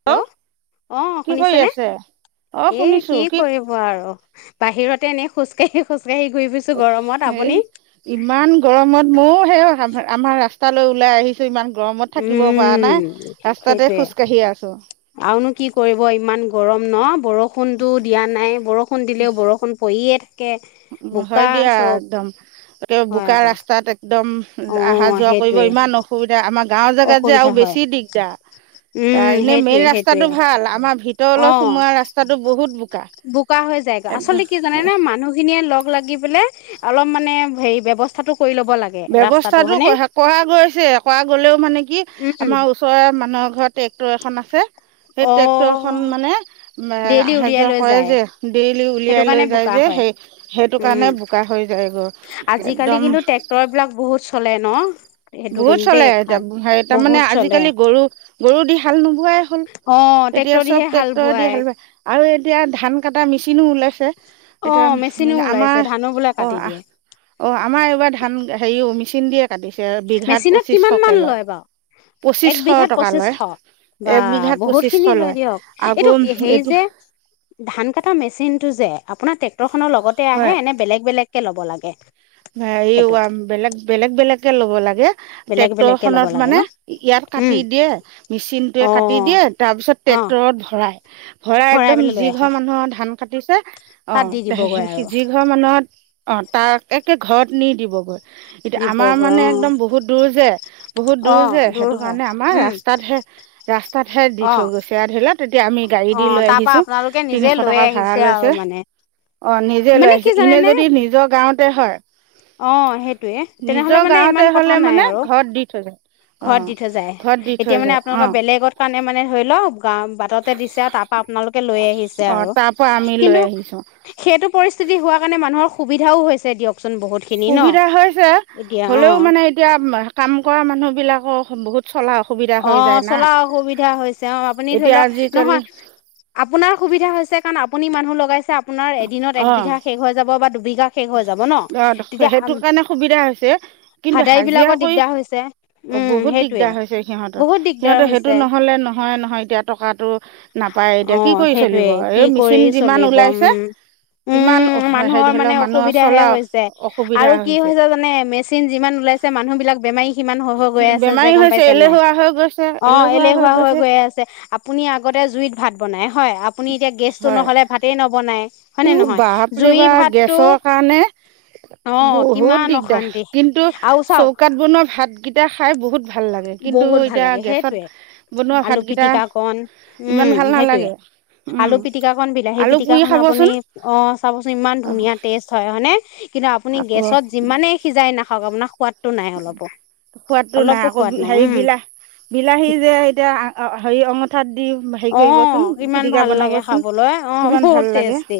Hello অ', কি কৰি শুনিছা নে? আছে অ এ শুনিছো কি কৰিম আৰু বাহিৰতে এনেই খোজকাঢ়ি খোজকাঢ়ি গুৰি ফুৰ এই ইমান গৰমত ময়ো সেই আমা আমাৰ ৰাস্তালৈ ওলাই আহি ইমান গৰমত থাকিব পাৰা উম নাই ৰাস্তাতে সেইটোৱে খোজ কাঢ়ি আছোঁ। আৰুনো কি কৰিব ইমান গৰম ন' বৰ ষুণটো দিয়া নাই, বৰষুণ দিলেও বৰষুণ পৰিয়ে থাকে। হয়, বোকা দিয়া চব একদম একে হয় বোকা আকৌ ৰাস্তাত একদম অ আহা যোৱা কৰিব সেইটোৱে ইমান অসুবিধা আমাৰ গাঁৱৰ জেগাত যে আৰু অসুবিধা হয় বেছি দিগদাৰ। আ, উম এনে মেইন সেইটোৱে সেইটোৱে ৰাস্তাটো ভাল, আমাৰ অ ভিতৰলৈ সোমোৱা ৰাস্তাটো বহুত বোকা। বোকা হৈ যায়গৈ একদম আচলতে কি জানেনে মানুহ খিনিয়ে লগ লাগি অলপ মানে হেৰি ব্যৱস্থাটো কৰি ল'ব লাগ ব্যৱস্থাটো কৰা গৈছে কৰা গ'লেও মানে কি উম আমাৰ ওচৰৰে মানুহ এঘৰত ট্ৰেক্টৰ এখন আছে সেই ট্ৰেক্টৰ খন অ', মানে উম, ডেইলি আহা উলিয়াই যোৱা লৈ কৰে যায় যে, ডেইলি সেইটো উলিয়াই কাৰণে লৈ যায় বোকা যে হয়। সেই সেইটো উম, কাৰণে বোকা হৈ যায় গৈ। আজিকালি কিন্তু ট্ৰেক্টৰ বিলাক বহুত চলে ন? সেইটো বহুত কিন্তু দেই চলে এতিয়া ভাল। হেৰি তাৰমানে বহুত চলে আজিকালি গৰু গৰু দি হাল নোবোৱাই হ'ল, অ', এতিয়া ট্ৰেক্টৰ দিহে চব হাল ট্ৰেক্টৰে দি বোৱাই হাল বাই। আৰু এতিয়া ধান কাটা মেচিনো ওলাইছে, এতিয়া অ', মেচিনো ওলাইছে আমাৰ ধানো বোলে অ', কাটি আহ দিয়ে। অ', আমাৰ এইবাৰ ধান, হেৰি মেচিন দিয়ে কাটিছে। বিঘাত মেচিনত কিমান পঁচিছশকৈ মান লয় বাৰু, এক পঁচিছশ বিঘাত টকা লয় পঁচিছশ। বা এক বিঘাত বহুত পঁচিছশ খিনি লয় দিয়ক, আকৌ এইটো হেৰী এতিয়া যে ধান কটা মেচিনটো যে, আপোনাৰ ট্ৰেক্টৰ খনৰ লগতে আহে, নে বেলেগ, বেলেগকে ল'ব লাগে। হেৰী সেইটো বেলেগ, বেলেগ, বেলেগকে ল'ব লাগে। বেলেগ ট্ৰেক্টৰ বেলেগকে ল'ব খনত লাগে মানে, ন? ইয়াত উম, কাটি দিয়ে, মেচিনটোয়ে কাটি অ', দিয়ে, তাৰপিছত অ'। ট্ৰেক্টৰত ভৰাই, ভৰাই একদম পেলাই লৈ যি আহে ঘৰ মানুহৰ ধান কাটিছে, তাত দি দিবগৈ অ', আৰু যি ঘৰ মানুহত অ', তাকে একে ঘৰত নি দিবগৈ। এতিয়া আমাৰ দিবগৈ অ মানে একদম বহুত দূৰ যে, বহুত অ দূৰ যে, সেইটো হয় কাৰণে আমাৰ উম ৰাস্তাতহে ৰাস্তাতহে দি অ থৈ গৈছে আৰু, ধৰি লওক তেতিয়া আমি গাড়ী দি লৈ আহিছোঁ, তিনিশ টকা। ভাড়া দিছে লৈছে আৰু মানে। অ', নিজে লৈ মানে কি আহিছে, ইনে জানেনে যদি নিজৰ গাঁৱতে হয় অ', সেইটোৱে তেনেহ'লে নিজৰ মানে, গাঁৱতে ইমান কথা হ'লে নাই মানে আৰু। ঘৰত দি থৈ যায় ঘৰত অ', দি থৈ যায়, ঘৰত দি থৈ এতিয়া মানে যায় আপোনালোকৰ, অ', বেলেগৰ কাৰণে মানে ধৰি লওঁক গাওঁ বাততে দিছে, আৰু তাৰ পৰা আপোনালোকে লৈ আহিছে অ', আৰু, তাৰ পৰা আমি লৈ কিন্তু আহিছোঁ সেইটো পৰিস্থিতি হোৱা কাৰণে, মানুহৰ সুবিধাও হৈছে দিয়কচোন বহুত। খিনি ন সুবিধা হৈছে, এতিয়া অ হ'লেও মানে, এতিয়া কাম কৰা মানুহবিলাকৰ বহুত চলা অসুবিধা। হৈ অ', যায় না চলা অসুবিধা হৈছে অ', আপুনি ধৰি এতিয়া লওঁক, আজিকালি নহয় আপোনাৰ সুবিধা হৈছে কাৰণ, আপুনি মানুহ লগাইছে, আপোনাৰ এদিনত এক বিঘা শেষ হৈ যাব বা দুবিঘা শেষ হৈ যাব ন এ তেতিয়া সেইটো কাৰণে সুবিধা হৈছে, কিন্তু ভাদাই হাজিৰা বিলাকৰ কৰি দিগদাৰ হৈছে অ', উম বহুত সেইটোয়ে দিগদাৰ হৈছে সিহঁতৰ। বহুত দিগদাৰ সিহঁতে, সেইটো হৈছে নহ'লে নহয় নহয় এতিয়া, টকাটো নাপায় এতিয়া অ কি কৰি চলিব, সেইটোয়ে কি এই কৰি মেচিন চলিব উম। কিমান অশ হেৰি ধৰিলও মা সুবিধাহে হৈছে। আৰু কি হৈছে জানে, মেচিন যিমান ওলাইছে, মানুহ বিলাক বেমাৰী সিমান হৈ, হৈ গৈ আছে যে। বেমাৰী গম হৈছে পাইছে এলেহুৱা হৈ গৈছে অ' এলেহুৱা হৈ গৈছে গৈ আছে, আপুনি আগতে জুইত ভাত বনাই হয়, আ আপুনি এতিয়া, গেছটো হয় নহ'লে ভাতেই নবনাই হয়নে ইও নহয়। বাপৰে জুইৰ বা ভাতটো গেছৰ কাৰণে অ', বহুত কিমান দিগদাৰ অশান্তি, কিন্তু আৰু চাওঁক চৌকাত বনোৱা ভাতকেইটা খাই বহুত ভাল লাগে, কিন্তু বহুত ভাল এতিয়া লাগে গেছত সেইটোৱে বনোৱা আলু ভাতকেইটা, পিটিকা কণ ইমান উম ভাল সেইটোৱে নালাগে। উম আলু পিতিকাখন, বিলাহী আলু পিতিকা পুৰি খন, আপুনি খাবচোন অ', চাবচোন ইমান অ ধুনীয়া টেষ্ট হয়, হয়নে। কিন্তু, আপুনি আকৌ গেছত যিমানেই সিজাই নাখাওক আপোনাৰ সোৱাদ সোৱাদটো নাই, আকৌ সোৱাদ হেৰি উম বিলাহী বিলাহী যে, এতিয়া আ হেৰি অঙ অ', ইমান ভাল লাগে বনাবচোন খাবলৈ, অ', কিমান ভাল বহুত লাগে টেষ্টি।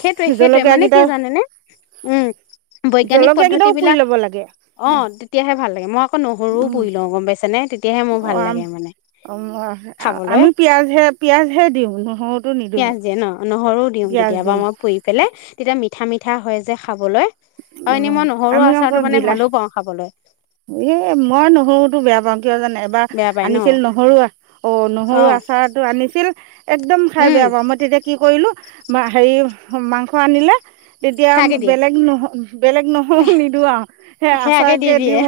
সেইটোৱে, সেইটোৱে মানে কি জলকীয়াকেইটা জানেনে, উম, বৈজ্ঞানিক পদ্ধতি জলকীয়াকেইটাও পুৰি বিলাক ল'ব লাগে অ', তেতিয়াহে ভাল লাগে, মই আকৌ নহৰুও উম পুৰি লওঁ গম পাইছে নে। তেতিয়াহে মোৰ ভাল লাগে অ', মানে অ', খাবলৈ আমি পিয়াজহে, পিয়াজহে দিওঁ নহৰুত। পিয়াঁজ দিয়ে ন, নহৰু দিওঁ কেতিয়াবা মই পুৰি পেলাই তেতিয়া মিঠা, মিঠা হয় যে খাবলৈ। অ', এনে মই, নহৰু আচাৰটো মানে ভালো পাওঁ খাবলে। এ মই নহৰুতো বেয়া পাওঁ, কিয় জানে, এবাৰ বেয়া পাই ন আনিছিল নহৰু অ', অ নহৰু আচাৰটো আনিছিল একদম খাই উম বেয়া পাওঁ মই তেতিয়া কি কৰিলোঁ বা হেৰি মাংস আনিলে তেতিয়া সেয়াকে দিয়ে বেলেগ নহ বেলেগ নহৰু নিদিওঁ আৰু সেই সেয়াকে দি আচাৰকে দিওঁ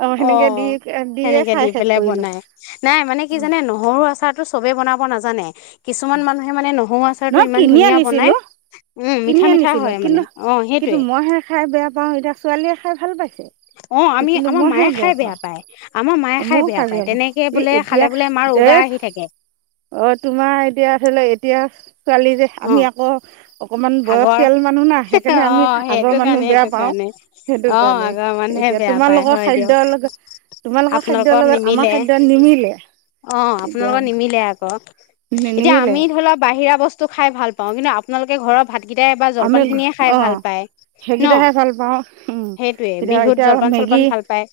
আৰু সেনেকৈ দি অ', দিয়ে সেনেকে দি খাই শেষ পেলাই কৰিলোঁ বনাই নাই মানে কি জানে নহ নহৰু আচাৰটো চবেই বনাব নাজানে কিছুমান মানুহে মানে নহৰু আচাৰটো নহয় ইমান কিনি ধুনীয়া বনায় আনিছিলোঁ উম, কিনি মিঠা, মিঠা আনিছিলোঁ হয়। মানে কিন্তু, অ কিন্তু সেইটোয়ে মইহে খাই বেয়া পাওঁ, এতিয়া ছোৱালীয়ে খাই ভাল পাইছে। অ', আমি কিন্তু আমাৰ মইহে মায়ে খাই বেয়া পাওঁ পায় আমাৰ মায়ে খাই ময়ো বেয়া পায় পাওঁ তেনেকে ই বোলে খালে বোলে মাৰ উগাৰ আহি থাকে। থাকে। অ', তোমাৰ এতিয়া ধৰি লোৱা এতিয়া ছোৱালীযে অ আমি আকৌ অকমান আগৰ বয়সীয়াল মানুহ ন সেইকাৰণে আমি অ', আগৰ সেইটো কাৰণে মানুহ বেয়া সেইটো পাওঁ কাৰণে সেইটো অ', কাৰণেই। আগৰ মানুহে এতিয়া বেয়া পায় তোমালোকৰ হয় দিয়ক। খাদ্যৰ লগত তোমালোকৰ খাদ্যৰ আপোনালোকৰ লগত নিমিলে আমাৰ খাদ্য নিমিলে। অ', এতিয়া আপোনালোকৰ নিমিলে আকৌ এতিয়া নিমিলে আমি ধৰি লওক বাহিৰা বস্তু খাই ভাল পাওঁ কিন্তু আপোনালোকে ঘৰৰ ভাতকেইটাই বা আমি জলপান খিনিয়ে খাই অঁ ভাল পায়। ন সেইকেইটাহে ভাল পাওঁ, উ সেইটোয়ে এতিয়া, বিহুত এতিয়া জলপান চলপান মেগী ভাল পায়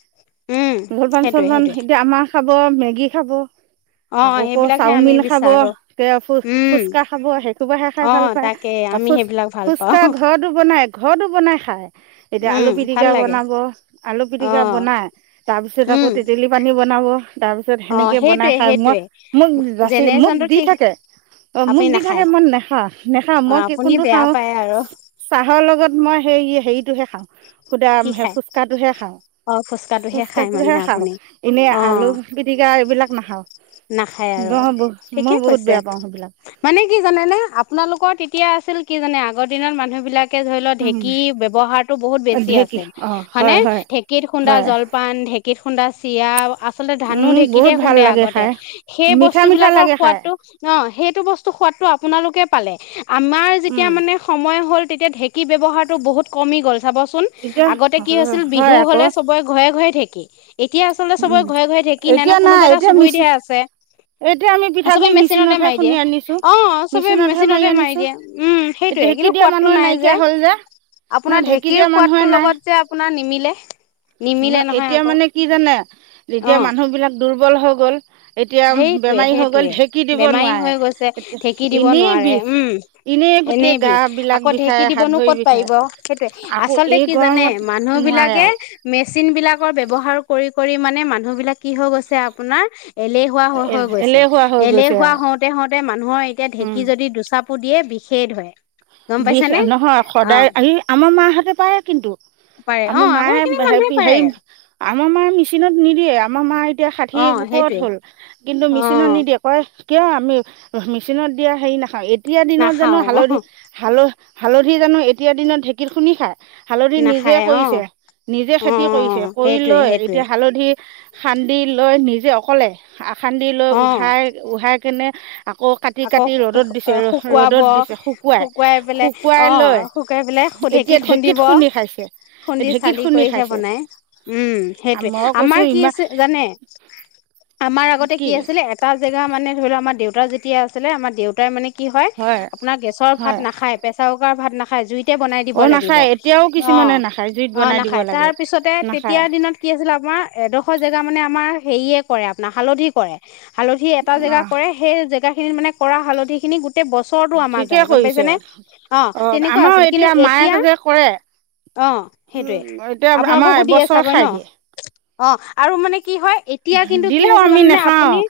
উম। জলপান সেইটোৱে চলপান সেইটোৱে এতিয়া আমাৰ খাব মেগী খাব। অ', আকৌ কৰ সেইবিলাকহে আমি চাওমিন খাব বিচাৰো কে ফু উম। ফুচকা খাব সেইখোপাহে খাই অ', ভাল পায়। তাকে আৰু আমি ফুচ সেইবিলাক ভাল পাওঁ ফুচকা ঘৰতো বনাই ঘৰতো বনাই খাই। এতিয়া উম আলু ভাল পিটিকা লাগে বনাব আলু পিটিকা অ'। বনাই তাৰপিছত আকৌ উম তেতেলী পানী বনাব তাৰ পিছত অ', সেনেকে বনাই সেইটোৱে খাই, মই সেইটোৱে মোক জাচি মোক জেনেৰেশ্যনটো দি ঠিক থাকে। অ', মোক আপুনি দি থাকে নাখায় মই নেখা নেখা অ মই আপুনি কোনটো বেয়া খাওঁ পায় আৰু চাহৰ লগত মই সেই হেৰিটোহে খাওঁ। খুধা কি সেই খায় ফুচকাটোহে খাওঁ অ খায় মানে ফুচকাটোহে খাওঁ আপুনি এনেই অ আলু পিটিকা এইবিলাক নাখাওঁ নাখায় ম আৰু বহ ঠিকে মই বহুত কৈছে বেয়া পাওঁ সেইবিলাক। মানে কি জানে নে আপোনালোকৰ তেতিয়া আছিল কি জানে আগৰ দিনত মানুহ বিলাক উম, ঢেঁকীৰ ব্যবহাৰটো বহুত বেছি ঢেঁকী আছিল, অঁ হয়নে হয় হয় ঢেঁকীত খুন্দা হয় জলপান পান ঢেঁকীত খুন্দা চিৰা আচলতে ধানো উম ঢেঁকীতে বহুত ভাল খুন্দে লাগে আগতে খাই সেই মিঠা বস্তু মিঠা বিলাকৰ লাগে খাই সোৱাদটো সেইটো বস্তু খোৱাদটো আপোনালোকে পালে আমাৰ যেতিয়া উম মানে সময় হ'ল তেতিয়া ঢেঁকী ব্যাৱহাৰটো বহুত কমি গ'ল চাবচোন এতিয়া আগতে কি হৈছিল হয় বিহু আকৌ হ'লে চবৰে ঘৰে, ঘৰে ঢেকী এতিয়া আচলতে চবৰে উম ঘৰে, ঘৰে ঢেকি নাই এতিয়া না কোনোবা এটা এতিয়া মিচি চুবৰীতে আছে। এতিয়া আমি পিঠাগুড়ি মেচিনতে মেচিনতহে মাৰি খুন্দি দিয়ে আনিছোঁ অ', চবে মেচিনতহে মেচিনতে মাৰি আনিছোঁ দিয়ে উম সেইটোয়ে ঢেঁকী কিন্তু দিয়া সোৱাদটো মানুহে নাই নাইকিয়া যে। হ'ল ন আপোনাৰ ঢেঁকী ঢেঁকীৰ দিয়া মানুহে সোৱাদটোৰ নাই লগত যে আপোনাৰ নিমিলে। ন নিমিলে নহয় এতিয়া আকৌ মানে কি জানে এতিয়া অ'। মানুহ বিলাক দুৰ্বল হৈ গল। এতিয়া সেইটোৱে, বেমাৰী হৈ গ'ল সেইটোৱে ঢেঁকি দিব বেমাৰী নোৱাৰে হৈ গৈছে, ঢেঁকী দিব এনেই নোৱাৰে বিষ উম গোটেই এনেই গা বিষ বিলাক আকৌ ঢেঁকী বিষায় হাত দিবনো ভৰি ক'ত বিষায় পাৰিব সেইটোয়ে আকৌ আচলতে এই কি জানে গৰমত মানুহ নোৱাৰে বিলাকে আৰু মেচিন বিলাকৰ ব্যৱহাৰ কৰি, কৰি মানে মানুহ বিলাক কি হৈ গৈছে আপোনাৰ হোৱা হৈ, হৈ গৈছে এলেহুৱা হৈ গৈছে এলেহুৱা আৰু হওঁতে, হওঁতে মানুহৰ এতিয়া উম ঢেঁকী যদি দুচাপ দিয়ে বিষেই ধৰে। গম বিষ পাইছানে? নহয় অ' সদায় এই আমাৰ মাহাহঁতে পাৰে কিন্তু পাৰে আমা অ' আগৰ খিনি মানুহে মায়ে পাৰে হেই আমাৰ মা মেচিনত নিদিয়ে আমাৰ মা এতিয়া ষাঠি অ' ওপৰত সেইটোৱে হ'ল, কিন্তু মেচিনত অ' নিদিয়ে। হয় কিয় আমি মেচিনত দিয়া হেৰি নাখাওঁ এতিয়া দিনত জানো নাখাও হালধি অ' হাল হালধি জানো এতিয়া দিনত ঢেঁকীত খুন্দি খায়। হালধি নিজে নাখায় কৰিছে অ' নিজে খেতি কৰিছে অ' কৰি সেইটোৱে লৈ সেইটোৱে এতিয়া হালধি খান্দি লৈ নিজে অকলে খান্দি লৈ অ' উহাই উহাই কেনে আকৌ কাটি আকৌ কাটি ৰ'দত দিছে ৰ শুকুৱাব ৰ'দত দিছে শুকুৱাই পেলাই শুকুৱাই অ' লয় শুকুৱাই পেলাই এতিয়া ঢেঁকীত খুন্দিব খুন্দি খাইছে। খুন্দি ঢেঁকীত চালি খুন্দি কৰিহে খাইছে বনাই উম সেইটোৱে মই কৈছোঁ আমাৰ কি ইমান আছে জানে। আমাৰ আগতে কি আছিলে এটা জেগা মানে ধৰি লও আমাৰ দেউতা যেতিয়া আছিলে আমাৰ দেউতাই মানে কি হয় আপোনাৰ গেছৰ ভাত হয় নাখায়, প্ৰেচাৰ কুকাৰ ভাত নাখায়, জুই তে বনাই দিব অ লাগিব। নাখায় এতিয়াও অ কিছুমানে নাখায় জুইত অ বনাই দিব নাখায় লাগে তাৰপিছতে তেতিয়া নাখায় দিনত কি আছিল আমাৰ এডোখৰ জেগা মানে আমাৰ হেৰিয়ে কৰে আপোনাৰ হালধি কৰে। হালধি এটা জেগা অঁ কৰে সেই জেগা খিনিত মানে কৰা হালধি খিনি গোতেই ব ছৰটো আমাৰ ঠিকে যায় গম পাইছে কৰিছে নে, অ অঁ তেনেকুৱা আমাৰ আছিল। কিন্তু মায়ে এতিয়া যে কৰে অঁ সেইটোয়ে এতিয়া আমাৰ আপোনালোককো দিয়ে এবছৰ চাগৈ খাই ন? দিয়ে অঁ আৰু মানে কি হয় এতিয়া কিন্তু কি দিলেও হৈছে আমি জানানে নাখাওঁ আপুনি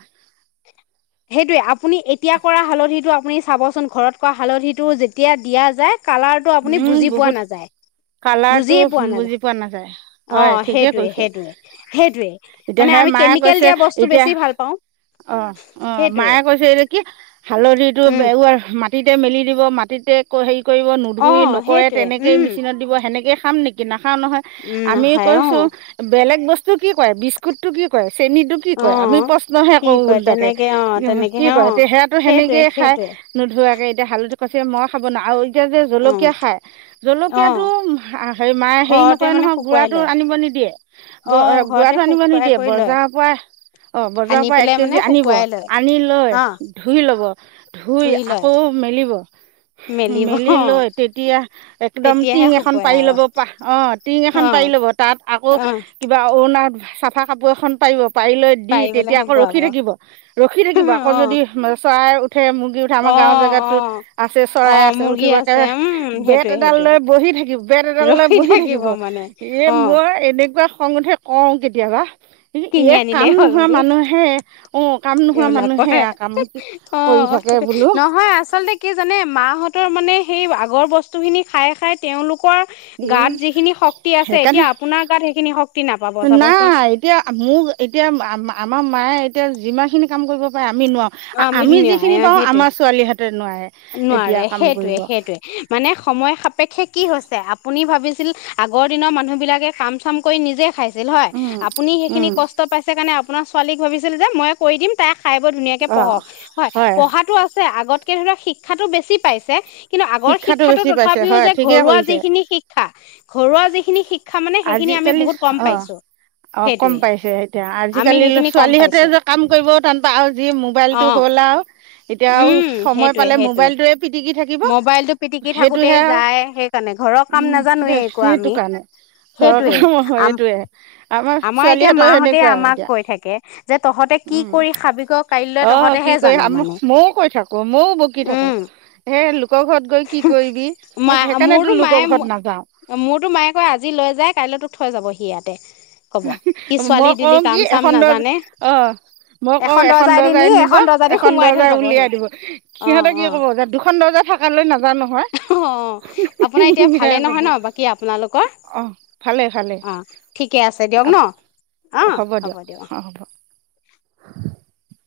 সেইটোয়ে আপুনি এতিয়া কৰা হালধিটো আপুনি চাবচোন ঘৰত কৰা হালধিটো যেতিয়া দিয়া যায় কালাৰটো আপুনি উম বুজি পোৱা বহুত নাযায়। কালাৰটো বুজিয়ে পোৱা বুজি পোৱা নাযায় নাাজায়। হয় অ ঠিকে সেইটোয়ে কৈছে সেইটোয়ে সেইটোৱে। এতিয়া মানে সেই আমি কেমিকেল দিয়া বস্তু বেছি ভাল পাওঁ। অ অ সেইটোৱে মায়ে কৈছে কি হালধিটো উম মাটিতে মেলি দিব মাটিতে হেৰি কৰিব ধুই অ' নকৰে সেইটোৱে তেনেকেই উম মেচিনত দিব সেনেকেই খাম নেকি নাখাওঁ নহয় উম আমি নাখায় অ' কৈছোঁ বেলেগ বস্তু কি কৰে বিস্কুতটো কি কৰে চেনিটো কি অ' কৰে আমি প্ৰশ্নহে কি কৰো কয় ওলটাকে তেনেকে অ' কি তেনেকেহে কৰে অ' এ সেয়াটো সেইটোৱে সেনেকেই খাই সেইটোৱে নোধোৱাকে এতিয়া হালধি কৈছো মই খাব নোৱাৰো আৰু এতিয়া যে জল কীয়া অ' খায় জলকীয়াটো অ' হ মায়ে হেৰি ঘৰতে নকৰে মানে নহয় শুকুৱাই গুড়াটো লয় আনিব নিদিয়ে। গ অ' ঘৰতে গুৰাটো আনিব শুকুৱাই নিদিয়ে কৰি লয় বজাৰৰ পৰা অ বজাৰৰ আনি পৰা এক পেলাই মানে কেজি আনিব শুকুৱাই লয় আনি লৈ অ' ধুই লব ধুই আকৌ মেলিব। মেলিব অঁ। এতিয়া একদম টিং এখন পাৰি ল'ব পাহ অ টিং এখন অ পাৰি ল'ব তাত আকৌ অ কিবা অৰুণা চাফা কাপোৰ এখন পাৰিব পাৰিলৈ দি পাৰিবলৈ তেতিয়া আকৌ শুকুৱাব ৰখি অ থাকিব ৰখি থাকিব আকৌ যদি চৰাই উঠে মুৰ্গী উঠে অ আমাৰ গাঁৱৰ জেগাতো অ আছে অ চৰাই আছে মুৰ্গী উঠিব আছে একেবাৰে উম বেট সেইটোৱে এডাল সেইটোৱে লৈ বহি থাকিব বেট এডাল লৈ ৰখি বহি থাকিব। মানে এ অ মই এনেকুৱা খং উঠে কওঁ কেতিয়াবা কি কিনি এ কাম আনিলেই হ'ল নোহোৱা বুলি মানুহে অ কাম নোহোৱা এইবিলাক মানুহে কয় এয়া কাম অ কৰি থাকে সেইটোয়ে বোলো নহয় আচলতে কি জানে মাহঁতৰ মানে সেই আগৰ বস্তুখিনি খাই খাই তেওঁলোকৰ এই গাত যিখিনি শক্তি আছে এতিয়া সেইকাৰণে আপোনাৰ গাত সেইখিনি শক্তি নাপাব চাবচোন। নাই এতিয়া মোৰ এতিয়া আমাৰ মায়ে এতিয়া যিমানখিনি কাম কৰিব পাৰে আমি অ নোৱাৰো। আমি মৃদুঞ্জয় যিখিনি অ পাৰো সেইটোৱে আমাৰ ছোৱালীহতে নোৱাৰে। নোৱাৰে এতিয়া কাম সেইটোৱে কৰিব সেইটোৱে। মানে সময় সাপেক্ষে কি হৈছে আপুনি ভাবিছিল আগৰ দিনৰ মানুহবিলাকে কাম চাম কৰি নিজে খাই ছিল হয় উম আপুনি সেইখিনি উম কষ্ট পাইছে কাৰণে আপোনাৰ ছোৱালীক ভাবিছিল যে মই কৰি দিম তাই খাই ব ধুনীয়াকে অ পঢ়ক, হয় পঢ়াটো আছে আগতকে ধৰক শি ক্ষাতটো বেছি পাইছে। কিন্তু আগৰ শিক্ষাটো বেছি পাইছে তথাপিও হয় যে ঠিকে ঘৰুৱা কৰিছে যিখিনি শিক্ষা, ঘৰুৱা যিখিনি মানে সেইখিনি আমি আজিকালি বহুত কম অ পাইছো অ কম সেইটোৱে পাইছে এতিয়া আমি আজিকালি সেইখিনি কম ছোৱালীহঁতে পাইছো যে কাম কৰিব টান পাই আও যি অ মোবাইলটো হ'ল আও এতিয়া আৰু উম সময় সেইটোৱে পালে সেইটোৱে মোবাইলটোৱে পিটিকি থাকি মোবাইলটো পিটিকি থাকোতেই যায় সেইকাৰণে ঘৰৰ কাম উম নাজানোৱে একোৱে সেইটো আমি। কাৰণে সেইটোৱে চৰকাৰ আ সেইটোৱে আমাৰ এতিয়া ছোৱালীহঁতৰ মাহঁতে সেনেকুৱাই আমাক এতিয়া কৈ থাকে যে তহঁতে কি উম কৰি খাবিক কাই ল অ কি তহঁতেহে কৰি জান আম মানে, ময়ো কৈ থাকো ময়ো বকি থাকো উম। সেই লোকৰ ঘৰত গৈ কি কৰিবি মা মই মোৰতো সেইকাৰণেতো মায়ে লোকৰ ঘৰত নাযাও। মোৰতো মায়ে কয় আজি লৈ যায় কাইলৈ তোক থৈ যাবহি ইয়াতে। কব কি ছোৱালী মই দিলি কওঁ কাম কি চাম এখন দ নাজানে অ মই কওঁ এখন দি নি দৰ্জাই নিব এখন দৰ্জা দি এখন সোমোৱাই থৈ দৰ্জাৰে যাবহি উলিয়াই দিব অ সিহঁতে অ কি কব যে, দুখন দৰ্জা থাক কালৈ নাযাওঁ নহয়। অ আপোনাৰ এতিয়া ভালে নহয় ক'ব ন বাকী আপোনালোকৰ? অ ভালে ভালে অ। ঠিকে আছে দিয়ক ন, অ হ'ব দিয়ক অ। [inaudible]